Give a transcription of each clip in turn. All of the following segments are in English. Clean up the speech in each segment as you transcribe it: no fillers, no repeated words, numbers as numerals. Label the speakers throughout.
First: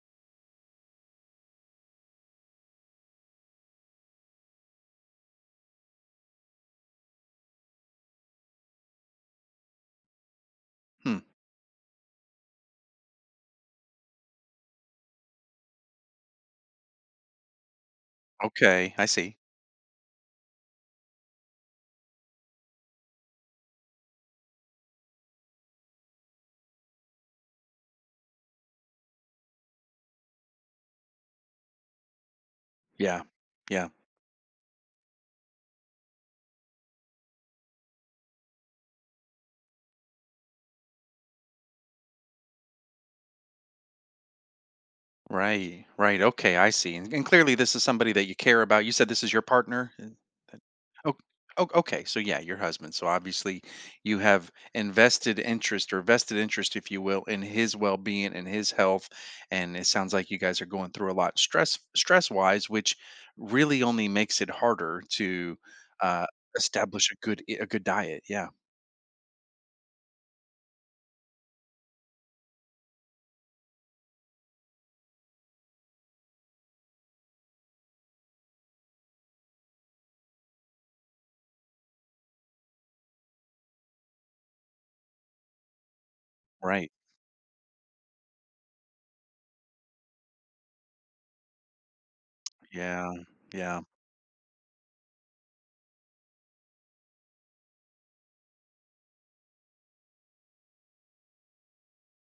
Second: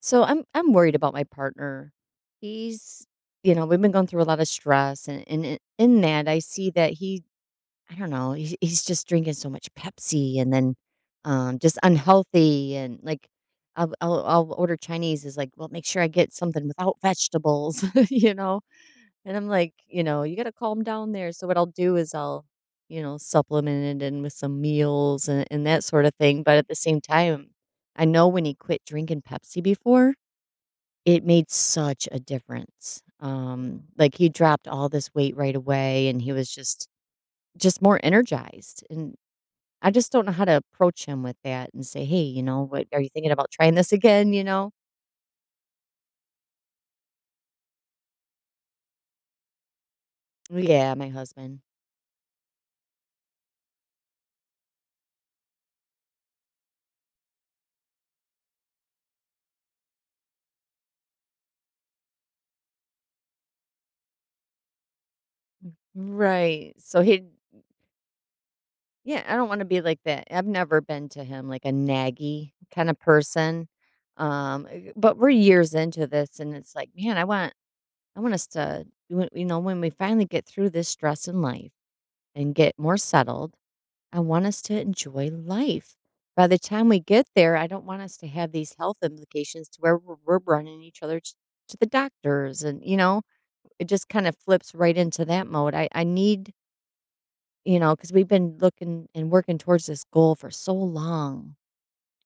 Speaker 1: So I'm worried about my partner. He's, we've been going through a lot of stress and in that I see that he, I don't know, he's just drinking so much Pepsi and then
Speaker 2: Hmm.
Speaker 1: just unhealthy, and like I'll order Chinese, is like, well, make sure I get something without vegetables, you know?
Speaker 2: Okay, I
Speaker 1: And
Speaker 2: see.
Speaker 1: I'm like, you got to calm down there. So what I'll do is I'll supplement it in with some meals and that sort of thing. But at the same time, I know when he quit drinking Pepsi before, it made such a difference.
Speaker 2: Yeah. Yeah.
Speaker 1: Like, he dropped all this weight right away, and he was just more energized, and I just don't know how to approach him with that and say, "Hey, what are you thinking about trying this again?" You know?
Speaker 2: Right. Right. Okay, I see. And clearly this is somebody that you care about. You said this is your partner? That-
Speaker 1: Yeah, my
Speaker 2: Oh,
Speaker 1: husband.
Speaker 2: oh, okay. So yeah, your husband. So obviously you have invested interest or vested interest, if you will, in his well-being and his health. And it sounds like you guys are going through a lot stress-wise, which really only makes it harder to uh
Speaker 1: Right. So
Speaker 2: establish a
Speaker 1: he,
Speaker 2: good diet. Yeah.
Speaker 1: yeah, I don't wanna be like that. I've never been to him like a naggy kinda person. But we're years into this, and it's like, man, I want us to do it, when we finally get through this stress in life and get more settled. I want us to enjoy life. By the time
Speaker 2: Right.
Speaker 1: we get there, I don't want us to have these health implications to where we're running each other to the doctors. And,
Speaker 2: Yeah. Yeah.
Speaker 1: it just kind of flips right into that mode. I need, because we've been looking and working towards this goal for so long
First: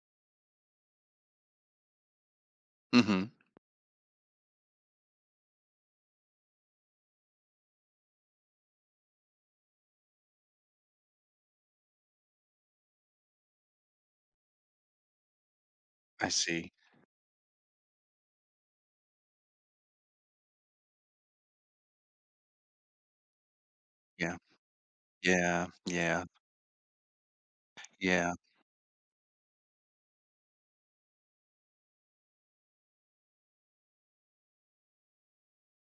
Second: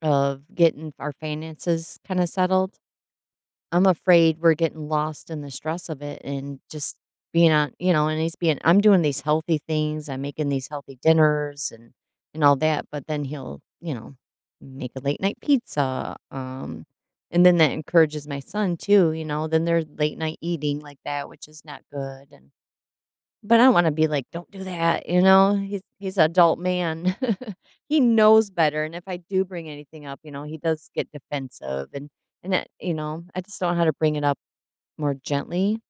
Speaker 1: of getting our finances kind of settled.
Speaker 2: Mhm.
Speaker 1: I'm afraid we're getting lost in the stress of it and just being on, you know, and he's being, I'm doing these healthy things, I'm making these healthy dinners and all that, but then he'll, make a late night pizza.
Speaker 2: I see.
Speaker 1: And then that encourages my son too, then they're late night eating like that, which is not good. And but I don't wanna be like,
Speaker 2: Yeah.
Speaker 1: "Don't do that," you know?
Speaker 2: Yeah,
Speaker 1: He's an
Speaker 2: yeah,
Speaker 1: adult man. He
Speaker 2: yeah.
Speaker 1: knows better, and if I do bring anything up, he does get defensive, and that, I just don't know how to bring it up more gently,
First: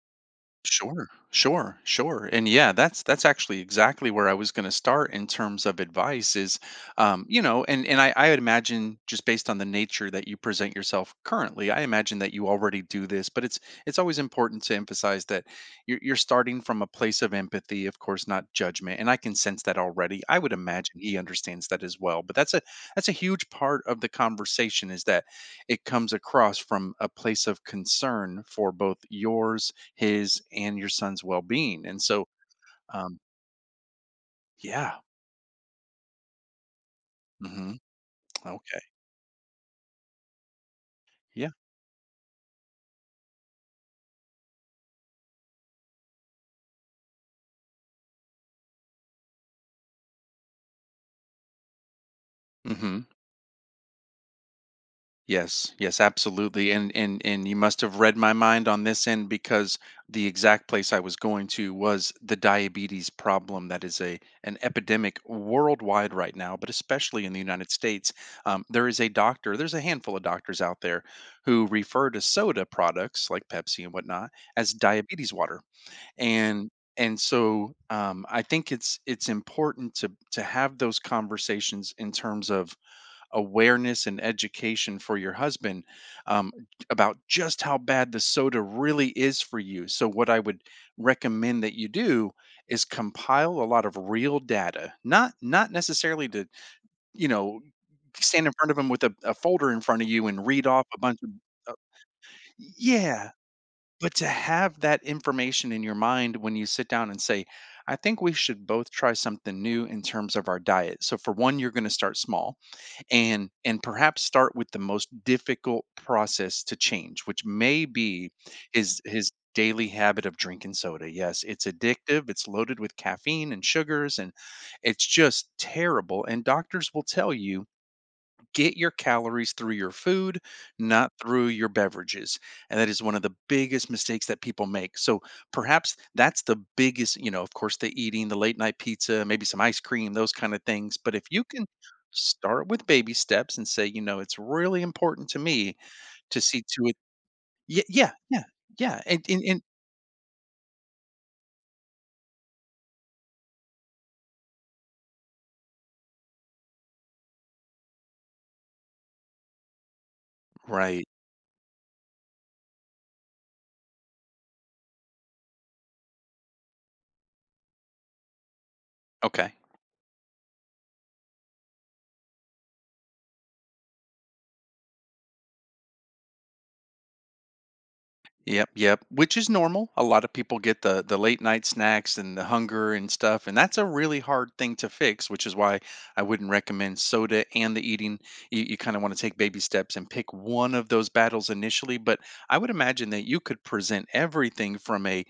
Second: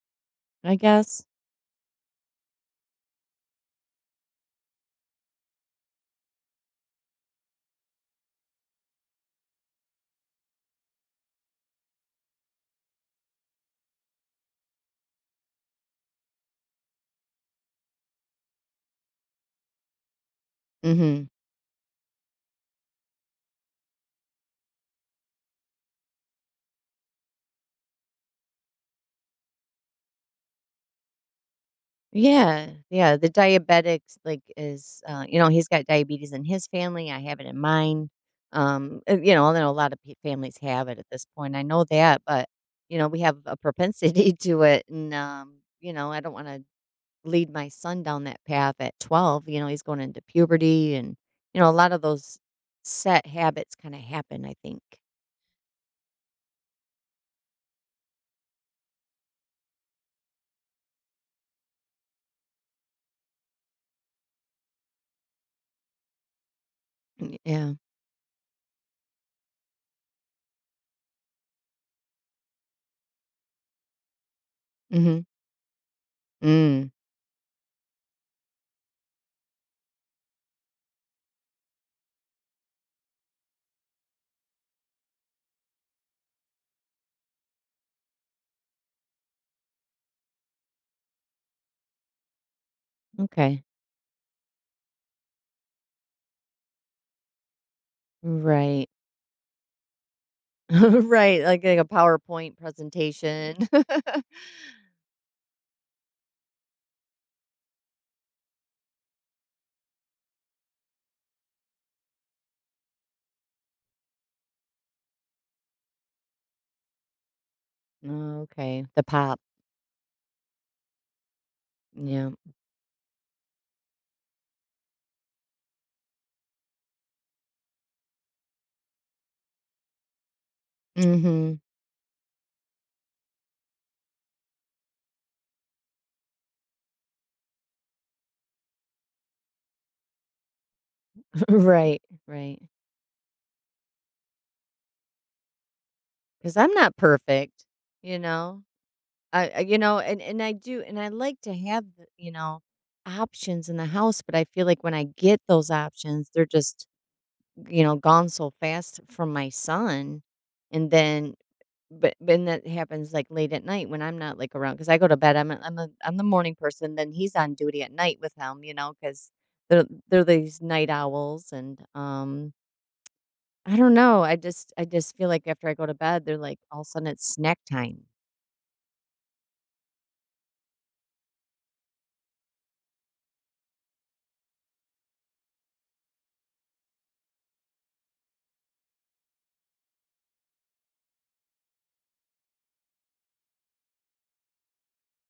Speaker 1: I
Speaker 2: Sure,
Speaker 1: guess.
Speaker 2: sure, sure. And yeah, that's actually exactly where I was going to start in terms of advice is and I would imagine, just based on the nature that you present yourself currently, I imagine that you already do this, but it's always important to emphasize that you're starting from a place of empathy, of course, not judgment. And I can sense that already. I would imagine he
Speaker 1: Mhm.
Speaker 2: understands that as well. But that's a huge part of the conversation is that it comes across from a place of concern for both yours, his, and your son's well-being, and so,
Speaker 1: Yeah, yeah,
Speaker 2: um
Speaker 1: the diabetics, like,
Speaker 2: yeah,
Speaker 1: is, you know, he's got diabetes in his family, I have it in
Speaker 2: mhm,
Speaker 1: mine.
Speaker 2: okay,
Speaker 1: And, I know a lot of p families have it at this
Speaker 2: yeah,
Speaker 1: point, I know that, but, we have a propensity to it, and, I don't wanna lead my son down that path at 12, he's going into puberty, and, a lot of those
Speaker 2: mhm,
Speaker 1: set habits kind of happen, I think.
Speaker 2: yes, yes, absolutely, and you must have read my mind on this end because the exact place I was going to was the diabetes problem, that is a an epidemic worldwide right now, but especially in
Speaker 1: Mm.
Speaker 2: the United
Speaker 1: Yeah.
Speaker 2: States. There's a handful of doctors out there who refer to soda products, like Pepsi and whatnot, as
Speaker 1: Mhm.
Speaker 2: diabetes water. and
Speaker 1: Mm.
Speaker 2: and so, I think it's important to have those conversations in terms of awareness and education for your husband, um, about just how bad the soda really is for you. So what I would recommend that you do is compile a
Speaker 1: Okay.
Speaker 2: lot of real data, not necessarily to, you know stand in front of
Speaker 1: Right.
Speaker 2: him with a folder in front of you and read off a bunch of,
Speaker 1: Right,
Speaker 2: uh,
Speaker 1: like a PowerPoint
Speaker 2: yeah,
Speaker 1: presentation.
Speaker 2: but to have that information in your mind when you sit down and say, I think we should both try something new in terms of our diet. So for one, you're going to start small and perhaps start with the most difficult process to change, which may be
Speaker 1: Okay,
Speaker 2: his
Speaker 1: the
Speaker 2: his
Speaker 1: pop.
Speaker 2: daily habit of drinking soda. Yes, it's addictive,
Speaker 1: Yeah.
Speaker 2: it's loaded with caffeine and sugars, and it's just terrible, and doctors will tell you get your calories through your food, not through
Speaker 1: Mhm.
Speaker 2: your beverages. And that is one of the biggest mistakes that people make. So perhaps that's the biggest, of course, the eating, the late night pizza, maybe some ice cream, those kind of things. But if you can
Speaker 1: Right, right.
Speaker 2: start with baby steps and say, it's really important to me to
Speaker 1: Cuz
Speaker 2: see
Speaker 1: I'm
Speaker 2: to it.
Speaker 1: not perfect,
Speaker 2: Yeah, yeah,
Speaker 1: you
Speaker 2: yeah,
Speaker 1: know.
Speaker 2: yeah.
Speaker 1: I
Speaker 2: And
Speaker 1: and I do, and I like to have the, options in the house, but I feel like when I get those options, they're just, gone so fast from my son. And
Speaker 2: Right.
Speaker 1: then but then that happens like late at night when I'm not like around because I go to bed. I'm the morning person. Then he's on duty at night with him, because
Speaker 2: Okay.
Speaker 1: they're they're these night owls. And I don't know. I just feel like after I go to bed, they're like all of a sudden it's snack time.
Speaker 2: Yep, yep, which is normal. A lot of people get the late night snacks and the hunger and stuff, and that's a really hard thing to fix, which is why I wouldn't recommend soda and the eating. You kind of want to take baby steps and pick one of those battles initially, but I would imagine that you could present everything from a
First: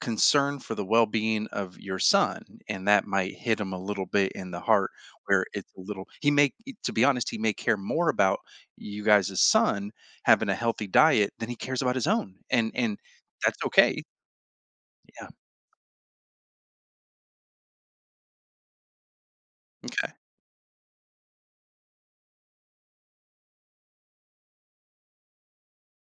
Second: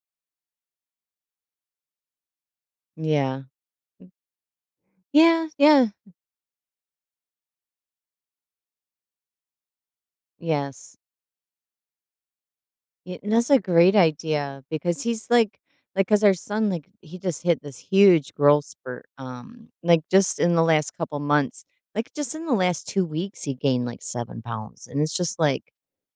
Speaker 2: concern for the well-being of your son, and that might
Speaker 1: Yeah.
Speaker 2: hit him a little bit in the heart where
Speaker 1: Yeah.
Speaker 2: it's a
Speaker 1: Yeah.
Speaker 2: little, he may to be honest, he may care more about you guys' son having a healthy
Speaker 1: Yes.
Speaker 2: diet than he cares about his own, and
Speaker 1: Yeah, and that's a
Speaker 2: that's
Speaker 1: great
Speaker 2: okay.
Speaker 1: idea because he's
Speaker 2: Yeah,
Speaker 1: like, because our son, like, he just hit this huge growth spurt. Like
Speaker 2: okay.
Speaker 1: just in the last couple months, like just in the last 2 weeks, he gained like 7 pounds, and it's just like,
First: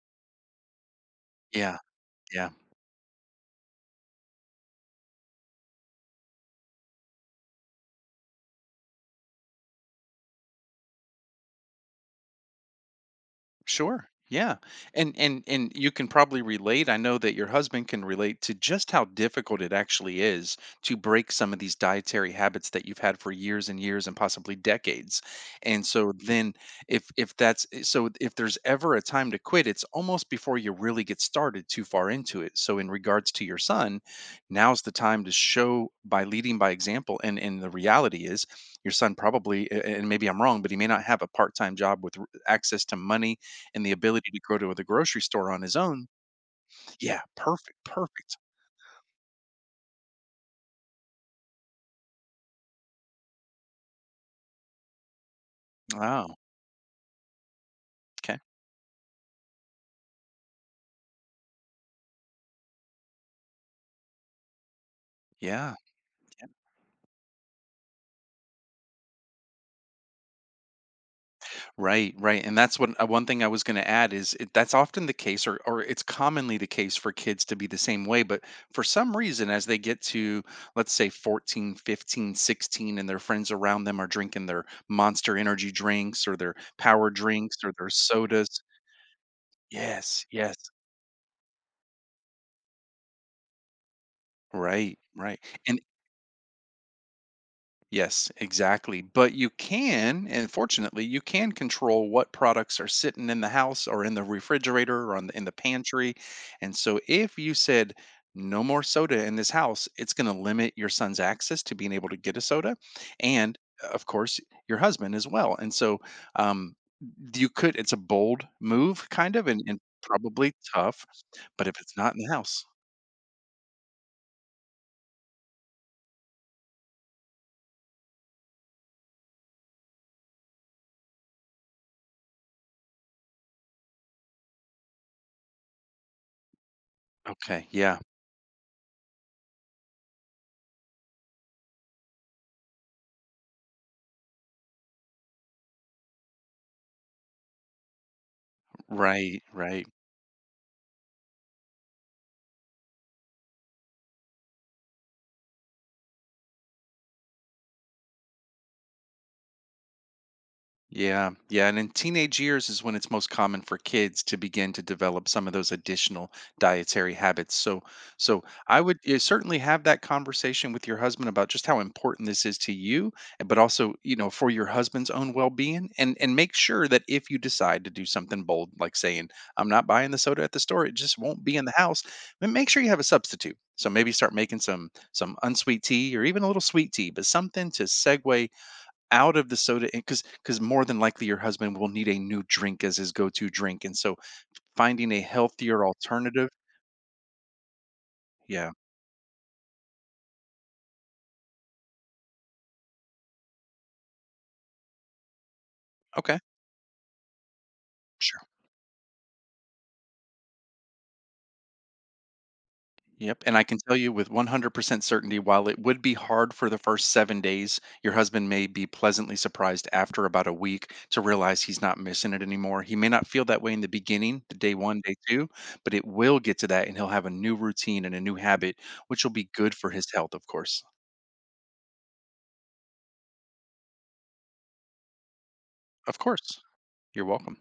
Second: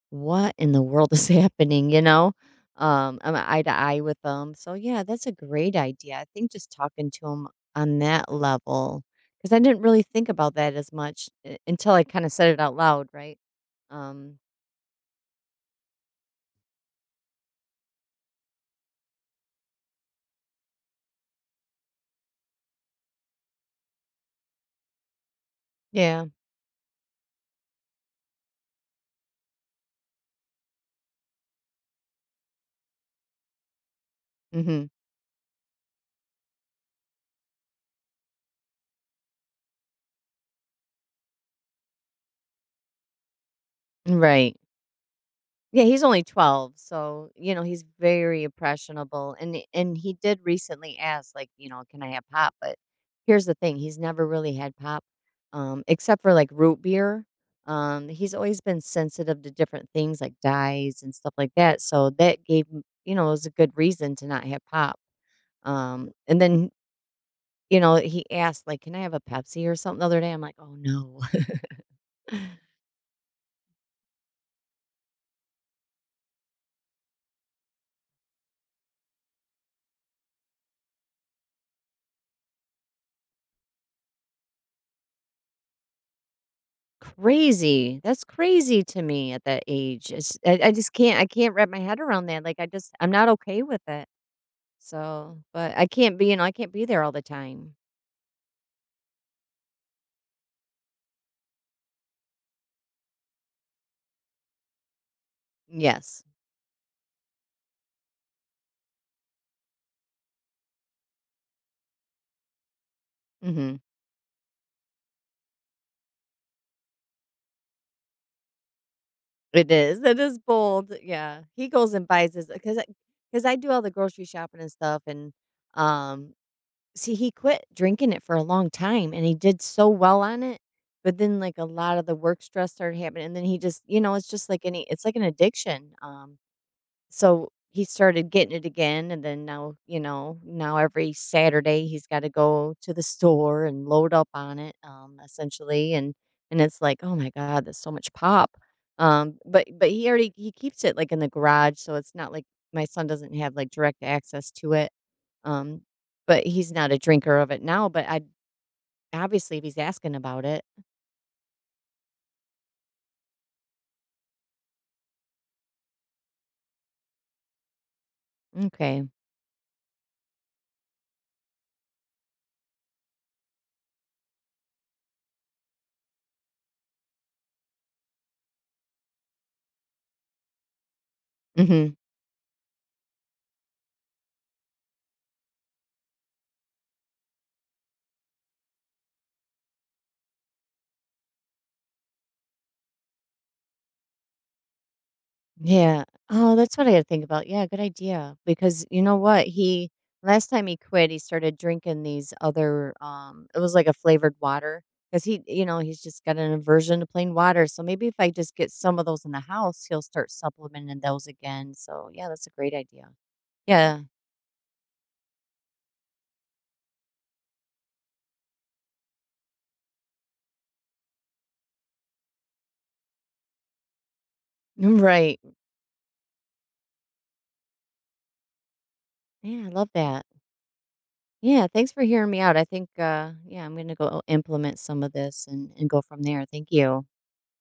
Speaker 1: what in the world is
Speaker 2: Yeah,
Speaker 1: happening? You know,
Speaker 2: yeah.
Speaker 1: I'm eye to eye with him. So yeah, that's a great idea. I think just talking to him on that level because I didn't really think about that as much until I kind of said it out loud, right?
Speaker 2: Sure.
Speaker 1: Um,
Speaker 2: Yeah. And you can probably relate. I know that your husband can relate to just how difficult it actually is to break some of these dietary habits that you've had for years and years and possibly decades. And so
Speaker 1: yeah.
Speaker 2: then, if that's, so if there's ever a time to quit, it's almost before you really get started too far into it. So in regards to your son, now's
Speaker 1: Mm-hmm.
Speaker 2: the time to show by leading by example, and the reality is your son probably, and maybe I'm wrong, but he may not have a part-time job with access to money and the ability to
Speaker 1: Right.
Speaker 2: go to the grocery store on his
Speaker 1: Yeah, he's
Speaker 2: own.
Speaker 1: only 12,
Speaker 2: Yeah,
Speaker 1: so,
Speaker 2: perfect,
Speaker 1: he's
Speaker 2: perfect.
Speaker 1: very impressionable, and he did recently ask, like, "Can I have pop?" But here's the thing, he's never really had pop, except for,
Speaker 2: Wow.
Speaker 1: like, root beer. He's
Speaker 2: Okay.
Speaker 1: always been sensitive to different things like dyes and stuff like that, so that gave him, it was a good reason to not have pop.
Speaker 2: Yeah.
Speaker 1: And then, he asked, like, "Can I have a Pepsi or something?" the other day, I'm like, "Oh, no."
Speaker 2: Right, right. And that's what, one thing I was going to add that's often the case, or it's commonly the case for kids to be the same way. But for some reason, as they get to, let's say, 14, 15, 16, and their friends around them are drinking their monster energy drinks or their power drinks or their
Speaker 1: Crazy. That's
Speaker 2: sodas.
Speaker 1: crazy to me at that age.
Speaker 2: Yes,
Speaker 1: It's
Speaker 2: yes.
Speaker 1: I just can't, I can't wrap my head around that, like, I just I'm not okay with it.
Speaker 2: Right,
Speaker 1: So,
Speaker 2: right.
Speaker 1: but
Speaker 2: And
Speaker 1: I can't be, I can't be there all the time.
Speaker 2: yes, exactly. But you can, and fortunately, you can control what products are sitting in the house or in the refrigerator or in the pantry.
Speaker 1: Yes.
Speaker 2: And so if you said no more soda in this house, it's going to limit your son's access to being able to get a soda, and
Speaker 1: Mhm.
Speaker 2: of course your husband as well. And so, um you could it's a bold move kind of, and,
Speaker 1: It
Speaker 2: and
Speaker 1: is. It is
Speaker 2: probably
Speaker 1: bold.
Speaker 2: tough,
Speaker 1: Yeah.
Speaker 2: but
Speaker 1: He
Speaker 2: if
Speaker 1: goes
Speaker 2: it's
Speaker 1: and
Speaker 2: not in the
Speaker 1: buys his
Speaker 2: house,
Speaker 1: because I do all the grocery shopping and stuff, and um see, he quit drinking it for a long time, and he did so well on it, but then, like, a lot of the work stress started happening, and then he just, it's just like any, it's like an addiction, so
Speaker 2: okay,
Speaker 1: he
Speaker 2: yeah,
Speaker 1: started getting it again, and then now, now every Saturday he's got to go to the store and load up on it, essentially, and it's like, oh my god, that's so much pop.
Speaker 2: right,
Speaker 1: But
Speaker 2: right.
Speaker 1: but he already, he keeps it like in the garage, so it's not like my son doesn't have like direct access to it. Um, but he's not a drinker of it now. But I, obviously, if he's asking about it,
Speaker 2: Yeah, yeah. And in teenage years is when it's most common for kids to begin to develop some of those additional dietary habits. So, I would,
Speaker 1: okay.
Speaker 2: certainly have that conversation with your husband about just how important this is to you, but also, for your husband's own well-being, and make sure that if you decide to do something bold like saying, I'm not buying the soda at the store, it just won't be in the
Speaker 1: Mhm.
Speaker 2: house, then make sure you have a substitute. So maybe start making some unsweet tea or even a little sweet tea, but something to segue out of the soda, because more than likely your husband will need a new drink as his go-to drink, and so, finding a healthier
Speaker 1: Yeah.
Speaker 2: alternative.
Speaker 1: Oh, that's what I gotta think about. Yeah, good idea.
Speaker 2: Yeah.
Speaker 1: Because you know what? He last time he quit, he started drinking these other it was like a flavored water. Because he, he's just got
Speaker 2: Okay.
Speaker 1: an aversion to plain water. So maybe if I
Speaker 2: Sure.
Speaker 1: just get some of those in the house, he'll start supplementing those again. So yeah, that's a great idea.
Speaker 2: Yep. And I can tell
Speaker 1: Yeah.
Speaker 2: you with 100% certainty, while it would be hard for the first 7 days, your husband may be pleasantly surprised after about a week to realize he's not missing it anymore. He may not feel that way in the beginning, the day one, day
Speaker 1: Right.
Speaker 2: two, but it will get to that, and he'll have a new routine and a new habit, which will be
Speaker 1: Yeah, I
Speaker 2: good
Speaker 1: love
Speaker 2: for his
Speaker 1: that.
Speaker 2: health. Of course.
Speaker 1: Yeah, thanks for hearing me out. I think yeah, I'm gonna go implement some of this, and go
Speaker 2: Of
Speaker 1: from there.
Speaker 2: course,
Speaker 1: Thank you.
Speaker 2: you're welcome.